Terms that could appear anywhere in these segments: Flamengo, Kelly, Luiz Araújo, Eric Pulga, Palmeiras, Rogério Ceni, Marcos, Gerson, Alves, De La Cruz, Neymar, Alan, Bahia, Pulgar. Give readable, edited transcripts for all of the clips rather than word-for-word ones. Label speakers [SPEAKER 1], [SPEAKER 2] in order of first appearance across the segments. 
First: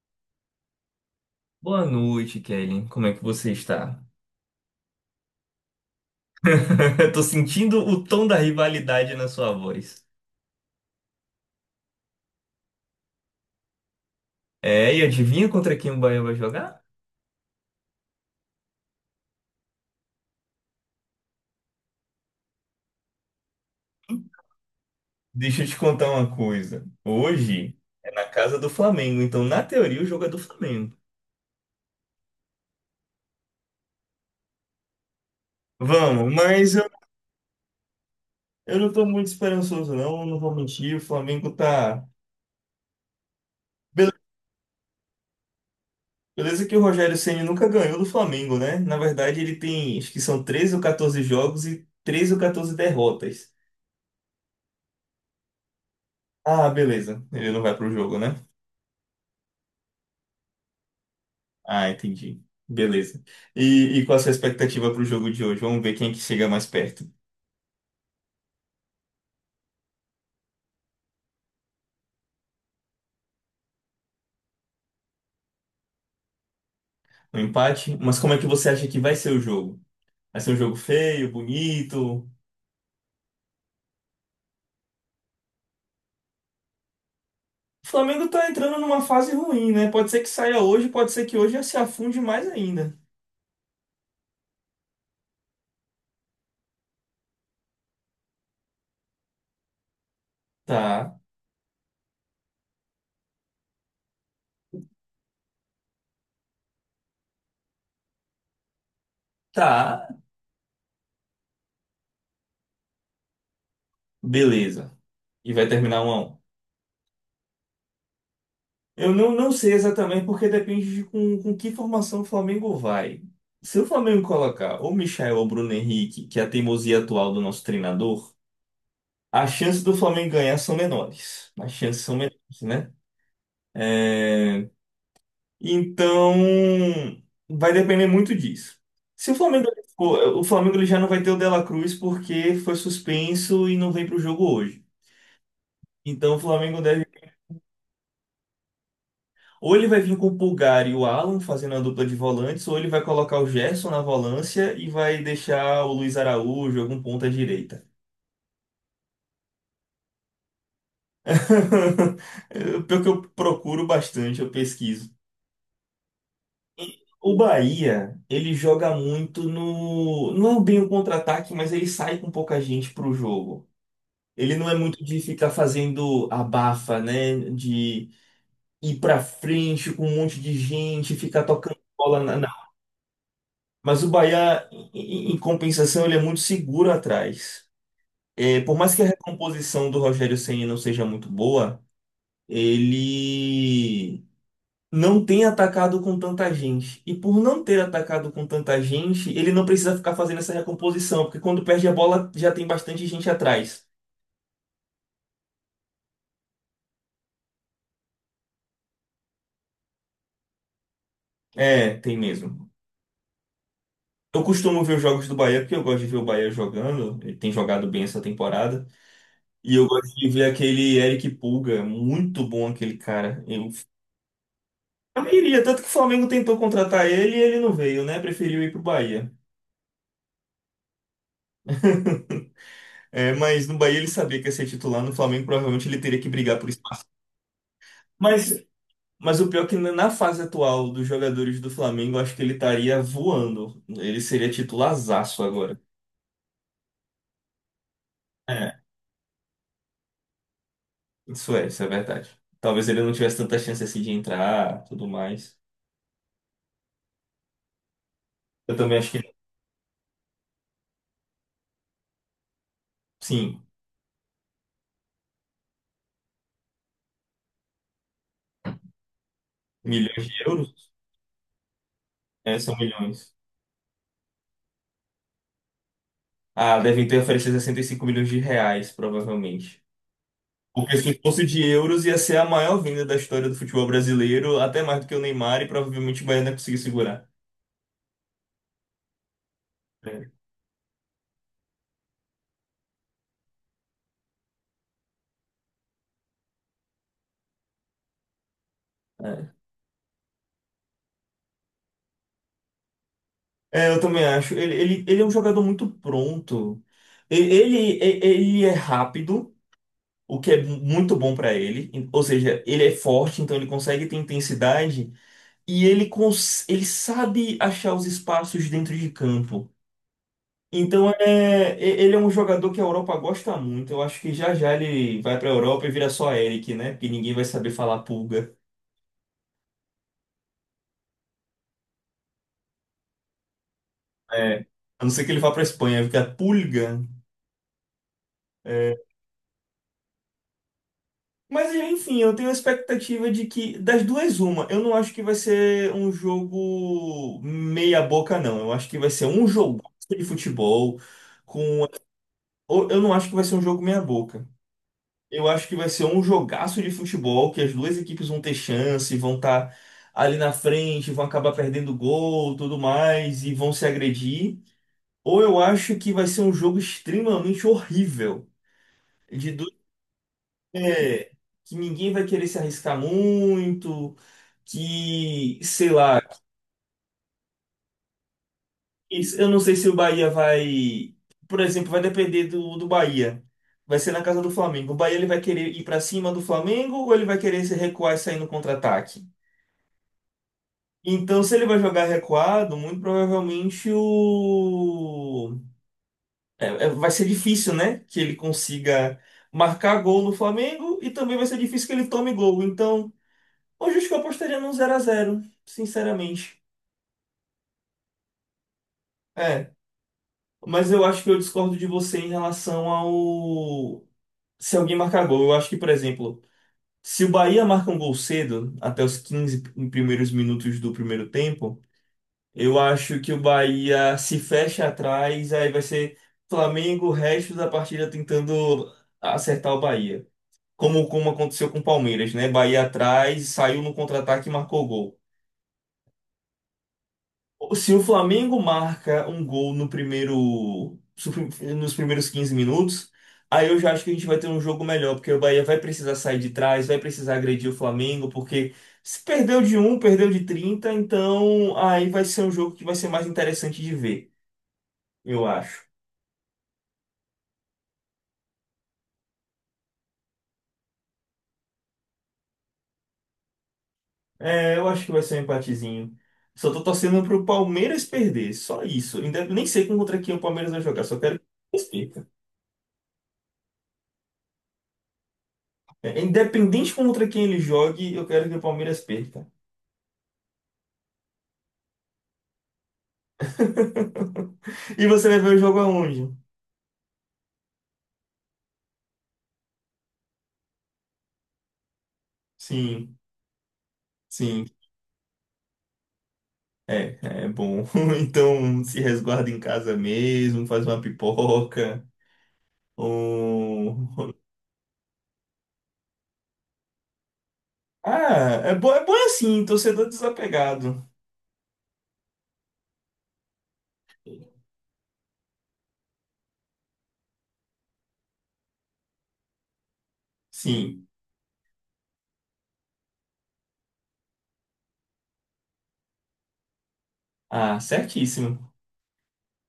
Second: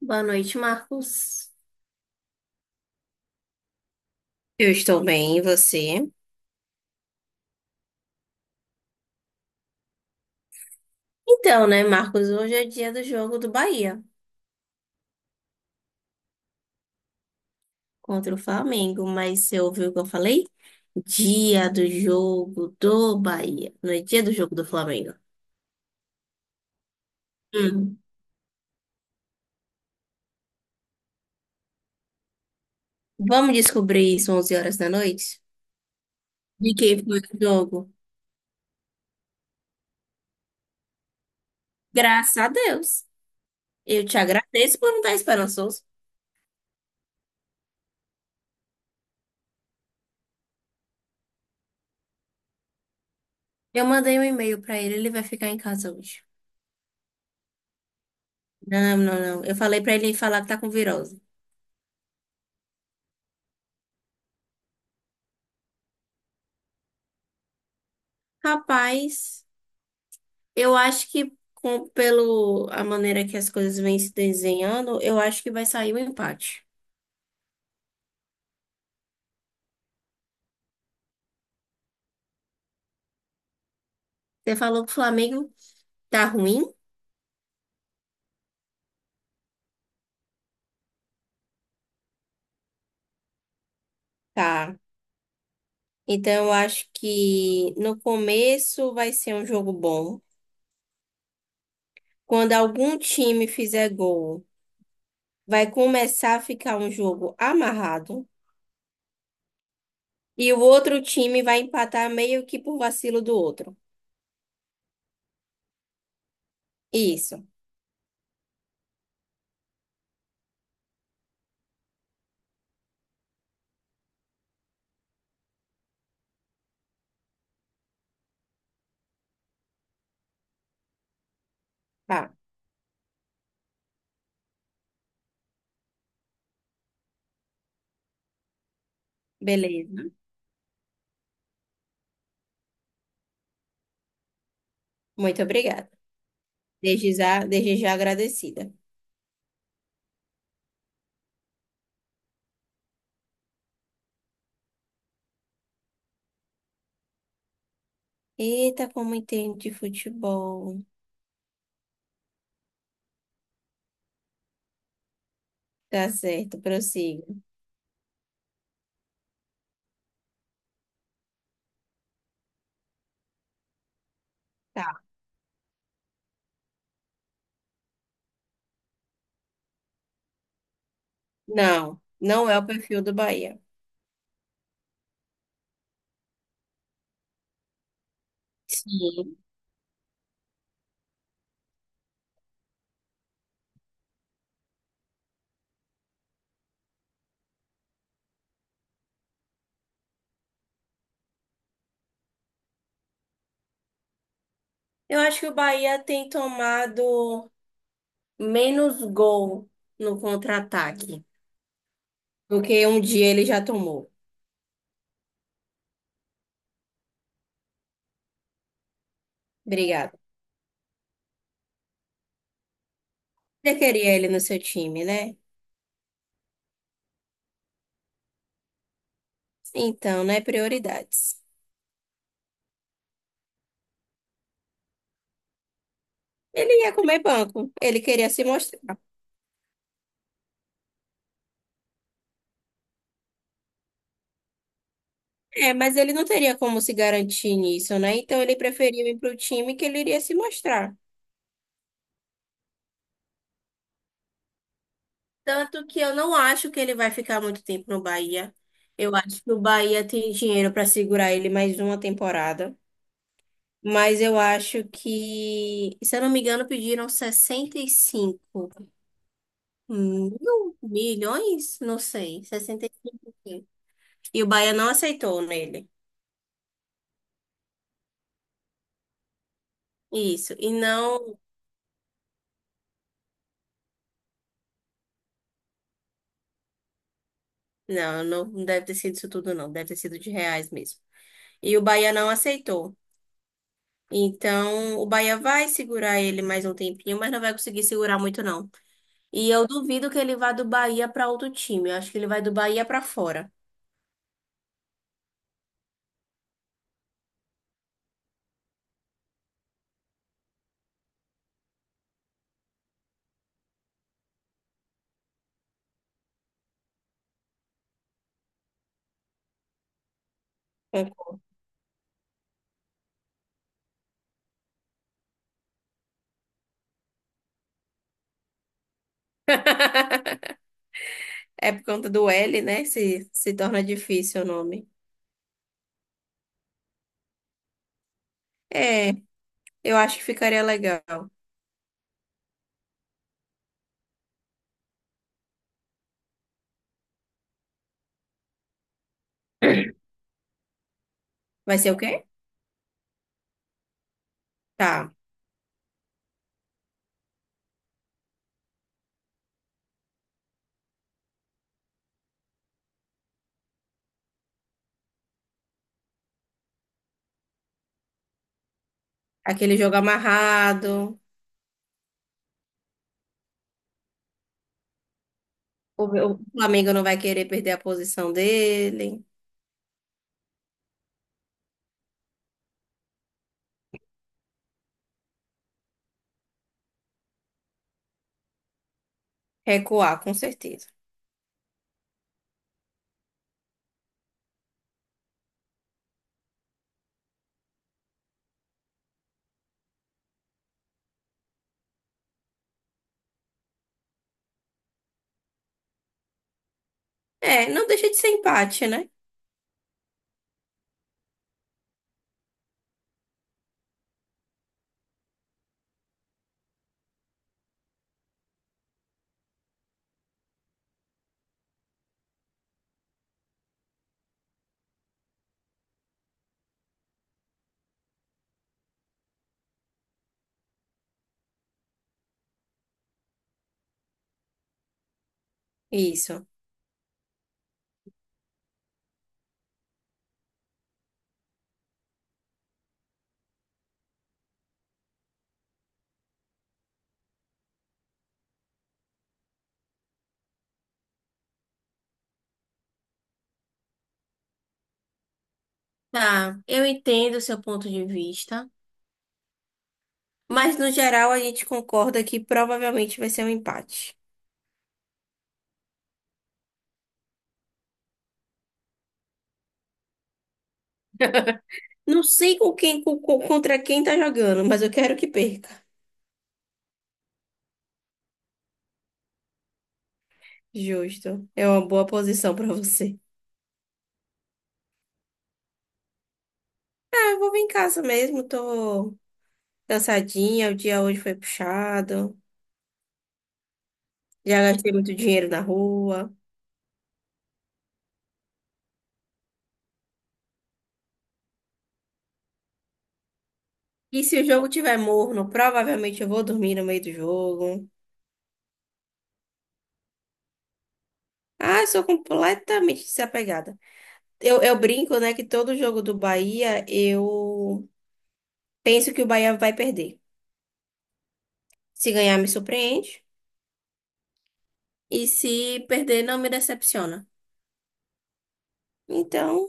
[SPEAKER 1] Boa noite, Marcos.
[SPEAKER 2] Boa noite, Kelly. Como é que você está?
[SPEAKER 1] Eu estou bem, e você?
[SPEAKER 2] Eu tô sentindo o tom da rivalidade na sua voz.
[SPEAKER 1] Então, né, Marcos, hoje é dia do jogo do Bahia
[SPEAKER 2] É, e adivinha contra quem o Bahia vai jogar?
[SPEAKER 1] contra o Flamengo, mas você ouviu o que eu falei? Dia do jogo do Bahia, não é dia do jogo do Flamengo.
[SPEAKER 2] Deixa eu te contar uma coisa. Hoje
[SPEAKER 1] Hum.
[SPEAKER 2] é na casa do Flamengo, então na teoria o jogo é do Flamengo.
[SPEAKER 1] Vamos descobrir isso 11 horas da noite?
[SPEAKER 2] Vamos, mas
[SPEAKER 1] De
[SPEAKER 2] eu,
[SPEAKER 1] quem foi o jogo?
[SPEAKER 2] eu não tô muito esperançoso não, não vou mentir, o Flamengo tá.
[SPEAKER 1] Graças a Deus. Eu
[SPEAKER 2] Bele-
[SPEAKER 1] te agradeço por não estar esperançoso.
[SPEAKER 2] Beleza que o Rogério Ceni nunca ganhou do Flamengo, né? Na verdade ele tem, acho que são 13 ou 14 jogos e 13 ou 14 derrotas.
[SPEAKER 1] Eu mandei um e-mail para ele, ele vai ficar em casa hoje.
[SPEAKER 2] Ah, beleza, ele não vai pro jogo, né?
[SPEAKER 1] Não, não, não. Eu falei para ele falar que tá com virose.
[SPEAKER 2] Ah, entendi. Beleza. E qual a sua expectativa para o jogo de hoje? Vamos ver quem é que chega mais perto.
[SPEAKER 1] Rapaz. Eu acho que pelo a maneira que as coisas vêm se desenhando, eu acho que vai sair o empate.
[SPEAKER 2] Um empate? Mas como é que você acha que vai ser o jogo? Vai ser um jogo feio, bonito?
[SPEAKER 1] Você falou que o Flamengo tá ruim?
[SPEAKER 2] O Flamengo tá entrando numa fase ruim, né? Pode ser que saia hoje, pode ser que hoje já se afunde mais ainda.
[SPEAKER 1] Tá. Então eu acho que no começo vai ser um jogo bom.
[SPEAKER 2] Tá,
[SPEAKER 1] Quando algum time fizer gol, vai começar a ficar um jogo amarrado.
[SPEAKER 2] tá,
[SPEAKER 1] E o outro time vai empatar meio que por vacilo do outro.
[SPEAKER 2] beleza. E vai terminar um a um.
[SPEAKER 1] Isso.
[SPEAKER 2] Eu não sei exatamente porque depende de com que formação o Flamengo vai. Se o Flamengo colocar ou Michael ou Bruno Henrique, que é a teimosia atual do nosso treinador. As chances do Flamengo ganhar são menores. As chances são
[SPEAKER 1] Tá.
[SPEAKER 2] menores, né? É. Então, vai depender muito disso. Se o Flamengo,
[SPEAKER 1] Beleza.
[SPEAKER 2] O Flamengo ele já não vai ter o De La Cruz porque foi suspenso e não vem para o jogo hoje.
[SPEAKER 1] Muito obrigada.
[SPEAKER 2] Então, o Flamengo deve.
[SPEAKER 1] Desde já agradecida.
[SPEAKER 2] Ou ele vai vir com o Pulgar e o Alan fazendo a dupla de volantes, ou ele vai colocar o Gerson na volância e vai deixar o Luiz Araújo, algum ponta direita.
[SPEAKER 1] Eita, como entendo de futebol.
[SPEAKER 2] Pelo que eu procuro bastante, eu pesquiso.
[SPEAKER 1] Tá certo,
[SPEAKER 2] O
[SPEAKER 1] prossigo.
[SPEAKER 2] Bahia, ele joga muito no. Não é bem o contra-ataque, mas ele sai com pouca gente pro jogo. Ele não é muito
[SPEAKER 1] Tá.
[SPEAKER 2] de ficar fazendo abafa, né? De ir pra frente com um monte de gente, ficar tocando
[SPEAKER 1] Não,
[SPEAKER 2] bola na.
[SPEAKER 1] não é o
[SPEAKER 2] na-
[SPEAKER 1] perfil do Bahia.
[SPEAKER 2] Mas o Bahia, em compensação, ele é muito seguro atrás. É, por mais que a
[SPEAKER 1] Sim.
[SPEAKER 2] recomposição do Rogério Ceni não seja muito boa, ele não tem atacado com tanta gente. E por não ter atacado com tanta gente, ele não precisa ficar fazendo essa recomposição, porque quando perde a bola já tem bastante gente atrás.
[SPEAKER 1] Eu acho que o Bahia tem tomado menos gol no contra-ataque
[SPEAKER 2] É, tem
[SPEAKER 1] do
[SPEAKER 2] mesmo.
[SPEAKER 1] que um dia ele já tomou.
[SPEAKER 2] Eu costumo ver os jogos do Bahia porque eu gosto de ver o Bahia jogando. Ele tem jogado bem essa temporada. E eu
[SPEAKER 1] Obrigada.
[SPEAKER 2] gosto de ver aquele Eric Pulga, muito bom aquele cara. Eu,
[SPEAKER 1] Você queria ele no seu time,
[SPEAKER 2] eu
[SPEAKER 1] né?
[SPEAKER 2] iria, tanto que o Flamengo tentou contratar ele e ele não veio, né? Preferiu ir pro Bahia.
[SPEAKER 1] Então, né? Prioridades.
[SPEAKER 2] É, mas no Bahia ele sabia que ia ser titular, no Flamengo provavelmente ele teria que brigar por
[SPEAKER 1] Ele ia
[SPEAKER 2] espaço.
[SPEAKER 1] comer banco, ele queria se
[SPEAKER 2] Mas
[SPEAKER 1] mostrar.
[SPEAKER 2] Mas o pior é que na fase atual dos jogadores do Flamengo, eu acho que ele estaria voando. Ele seria titularzaço
[SPEAKER 1] É,
[SPEAKER 2] agora.
[SPEAKER 1] mas ele não teria como se garantir nisso, né? Então ele
[SPEAKER 2] É,
[SPEAKER 1] preferiu ir para o time que ele iria se mostrar.
[SPEAKER 2] isso é verdade. Talvez ele não tivesse tanta chance assim de entrar, tudo mais.
[SPEAKER 1] Tanto que eu não acho que ele vai ficar muito tempo no Bahia.
[SPEAKER 2] Eu também acho
[SPEAKER 1] Eu
[SPEAKER 2] que,
[SPEAKER 1] acho que o Bahia tem dinheiro para segurar ele mais uma temporada.
[SPEAKER 2] sim,
[SPEAKER 1] Mas eu acho que, se eu não me engano, pediram sessenta e cinco
[SPEAKER 2] milhões de
[SPEAKER 1] mil
[SPEAKER 2] euros?
[SPEAKER 1] milhões? Não sei.
[SPEAKER 2] É, são
[SPEAKER 1] 65
[SPEAKER 2] milhões.
[SPEAKER 1] mil. E o Bahia não aceitou nele.
[SPEAKER 2] Ah, devem ter oferecido 65 milhões de reais, provavelmente.
[SPEAKER 1] Isso. E
[SPEAKER 2] Porque se
[SPEAKER 1] não.
[SPEAKER 2] fosse de euros, ia ser a maior venda da história do futebol brasileiro, até mais do que o Neymar, e provavelmente o Bahia não ia conseguir segurar.
[SPEAKER 1] Não, não deve ter sido isso tudo, não. Deve ter sido de reais mesmo. E o Bahia não aceitou. Então, o Bahia vai segurar ele mais um tempinho, mas não vai conseguir segurar muito, não. E
[SPEAKER 2] É.
[SPEAKER 1] eu duvido que ele vá do Bahia para outro time. Eu acho que ele vai do Bahia para fora.
[SPEAKER 2] É, eu também acho. Ele é um jogador muito pronto. Ele é rápido, o que é muito bom pra ele. Ou seja, ele é forte, então ele consegue ter intensidade e ele sabe achar os espaços dentro de campo. Então ele é um jogador que a Europa gosta muito. Eu acho que já já ele vai pra Europa e vira só Eric, né? Porque ninguém vai saber falar pulga.
[SPEAKER 1] É por conta do L, né? Se torna difícil o
[SPEAKER 2] É.
[SPEAKER 1] nome.
[SPEAKER 2] A não ser que ele vá pra Espanha, fica pulga.
[SPEAKER 1] É, eu acho que ficaria legal.
[SPEAKER 2] Mas enfim, eu tenho a expectativa de que, das duas, uma. Eu não acho que vai ser um jogo meia boca, não. Eu acho que vai ser um jogo de futebol
[SPEAKER 1] Vai
[SPEAKER 2] com.
[SPEAKER 1] ser o quê?
[SPEAKER 2] Eu não acho que vai ser um jogo meia boca.
[SPEAKER 1] Tá.
[SPEAKER 2] Eu acho que vai ser um jogaço de futebol que as duas equipes vão ter chance, vão estar ali na frente, vão acabar perdendo gol, tudo mais, e vão se agredir. Ou eu acho que vai ser um jogo extremamente horrível, de du-
[SPEAKER 1] Aquele jogo amarrado.
[SPEAKER 2] é, que ninguém vai querer se arriscar muito que, sei
[SPEAKER 1] O,
[SPEAKER 2] lá,
[SPEAKER 1] o Flamengo não vai querer perder a posição dele.
[SPEAKER 2] eu não sei se o Bahia vai, por exemplo, vai depender do Bahia. Vai ser na casa do Flamengo. O Bahia ele vai querer ir pra cima do Flamengo ou ele vai querer se recuar e sair no contra-ataque?
[SPEAKER 1] Recuar, com certeza.
[SPEAKER 2] Então, se ele vai jogar recuado, muito provavelmente vai ser difícil, né, que ele consiga marcar gol no Flamengo e também vai ser difícil que ele tome gol. Então, hoje acho que eu apostaria num zero a zero sinceramente.
[SPEAKER 1] É, não deixa de ser empate, né?
[SPEAKER 2] É. Mas eu acho que eu discordo de você em relação ao. Se alguém marcar gol. Eu acho que, por exemplo, se o Bahia marca um gol cedo, até os 15 primeiros minutos do primeiro tempo, eu acho que o Bahia se fecha atrás, aí vai ser Flamengo o resto da partida tentando acertar o Bahia. Como aconteceu com o Palmeiras, né? Bahia atrás, saiu no contra-ataque e marcou gol.
[SPEAKER 1] Isso.
[SPEAKER 2] Se o Flamengo marca um gol no primeiro, nos primeiros 15 minutos, aí eu já acho que a gente vai ter um jogo melhor, porque o Bahia vai precisar sair de trás, vai precisar agredir o Flamengo, porque se perdeu de um perdeu de 30 então aí vai ser um jogo que vai ser mais interessante de ver, eu acho.
[SPEAKER 1] Tá, eu entendo o seu ponto de vista, mas no geral a gente concorda que provavelmente vai ser um empate.
[SPEAKER 2] É, eu acho que vai ser um empatezinho. Só tô torcendo pro Palmeiras perder, só isso. Nem sei contra quem o Palmeiras vai jogar, só quero que o Palmeiras
[SPEAKER 1] Não
[SPEAKER 2] perca.
[SPEAKER 1] sei com quem, contra quem tá jogando, mas eu quero que perca.
[SPEAKER 2] É, independente contra quem ele jogue, eu quero que o Palmeiras perca.
[SPEAKER 1] Justo. É uma boa posição pra você.
[SPEAKER 2] E você vai ver o jogo aonde?
[SPEAKER 1] Ah, eu vou vir em casa mesmo, tô cansadinha, o dia hoje foi puxado,
[SPEAKER 2] Sim,
[SPEAKER 1] já
[SPEAKER 2] sim,
[SPEAKER 1] gastei muito dinheiro na rua.
[SPEAKER 2] é, bom. Então se resguarda em casa mesmo, faz uma pipoca. Ou.
[SPEAKER 1] E se o jogo tiver morno, provavelmente eu vou dormir no meio do jogo.
[SPEAKER 2] Ah, é bom assim, torcedor desapegado.
[SPEAKER 1] Ah, eu sou completamente desapegada. Eu brinco, né, que todo jogo do Bahia eu penso que o Bahia vai perder.
[SPEAKER 2] Sim,
[SPEAKER 1] Se ganhar, me surpreende. E se perder, não me decepciona.
[SPEAKER 2] ah, certíssimo.
[SPEAKER 1] Então,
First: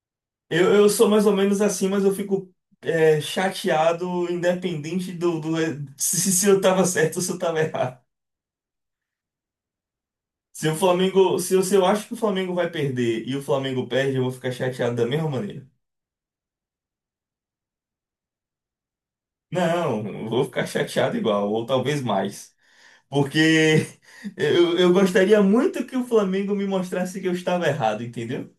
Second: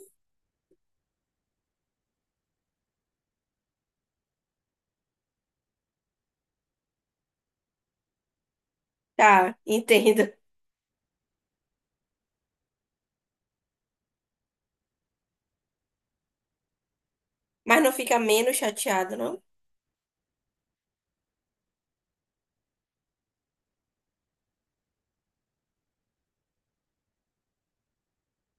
[SPEAKER 2] Eu sou mais ou menos assim, mas eu fico chateado, independente do, se eu tava certo ou se eu tava errado.
[SPEAKER 1] tá, entendo.
[SPEAKER 2] Se eu acho que o Flamengo vai perder e o Flamengo perde, eu vou ficar chateado da mesma maneira.
[SPEAKER 1] Mas não fica menos chateado, não?
[SPEAKER 2] Não, vou ficar chateado igual, ou talvez mais. Porque eu gostaria muito que o Flamengo me mostrasse que eu estava errado, entendeu?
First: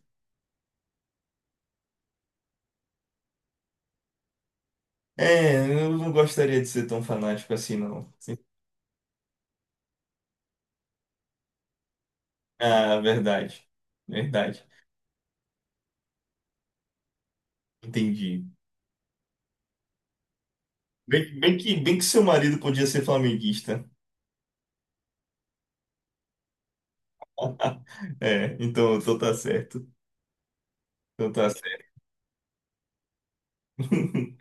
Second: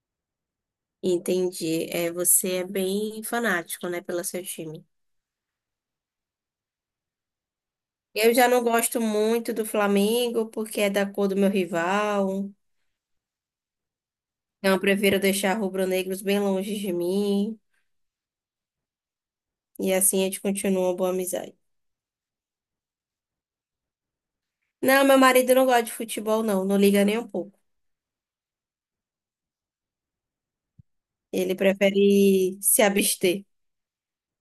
[SPEAKER 1] Entendi. É, você é bem fanático, né, pelo seu time.
[SPEAKER 2] É, eu não gostaria de ser tão fanático assim, não.
[SPEAKER 1] Eu
[SPEAKER 2] Sim.
[SPEAKER 1] já não gosto muito do Flamengo, porque é da cor do meu rival.
[SPEAKER 2] Ah, verdade. Verdade.
[SPEAKER 1] Então, eu prefiro deixar rubro-negros bem longe de mim.
[SPEAKER 2] Entendi.
[SPEAKER 1] E assim a gente continua uma boa
[SPEAKER 2] Bem,
[SPEAKER 1] amizade.
[SPEAKER 2] bem que, bem que seu marido podia ser flamenguista.
[SPEAKER 1] Não, meu marido não gosta de futebol, não. Não liga nem um pouco.
[SPEAKER 2] É, então tá certo. Então tá
[SPEAKER 1] Ele
[SPEAKER 2] certo.
[SPEAKER 1] prefere se abster.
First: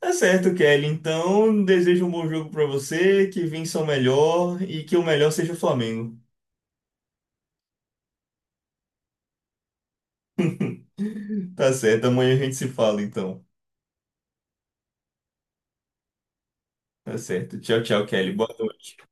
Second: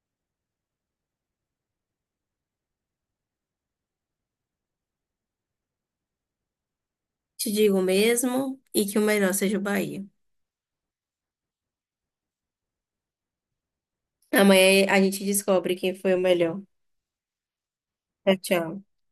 [SPEAKER 2] Tá certo, Kelly. Então, desejo um bom jogo pra você, que vença o melhor e que o melhor seja o Flamengo.
[SPEAKER 1] Te digo mesmo e que o melhor seja o Bahia.
[SPEAKER 2] Tá certo, amanhã a gente se fala então.
[SPEAKER 1] Amanhã a gente descobre quem foi o melhor.
[SPEAKER 2] Tá certo. Tchau, tchau, Kelly.
[SPEAKER 1] Tchau,
[SPEAKER 2] Boa
[SPEAKER 1] tchau.
[SPEAKER 2] noite.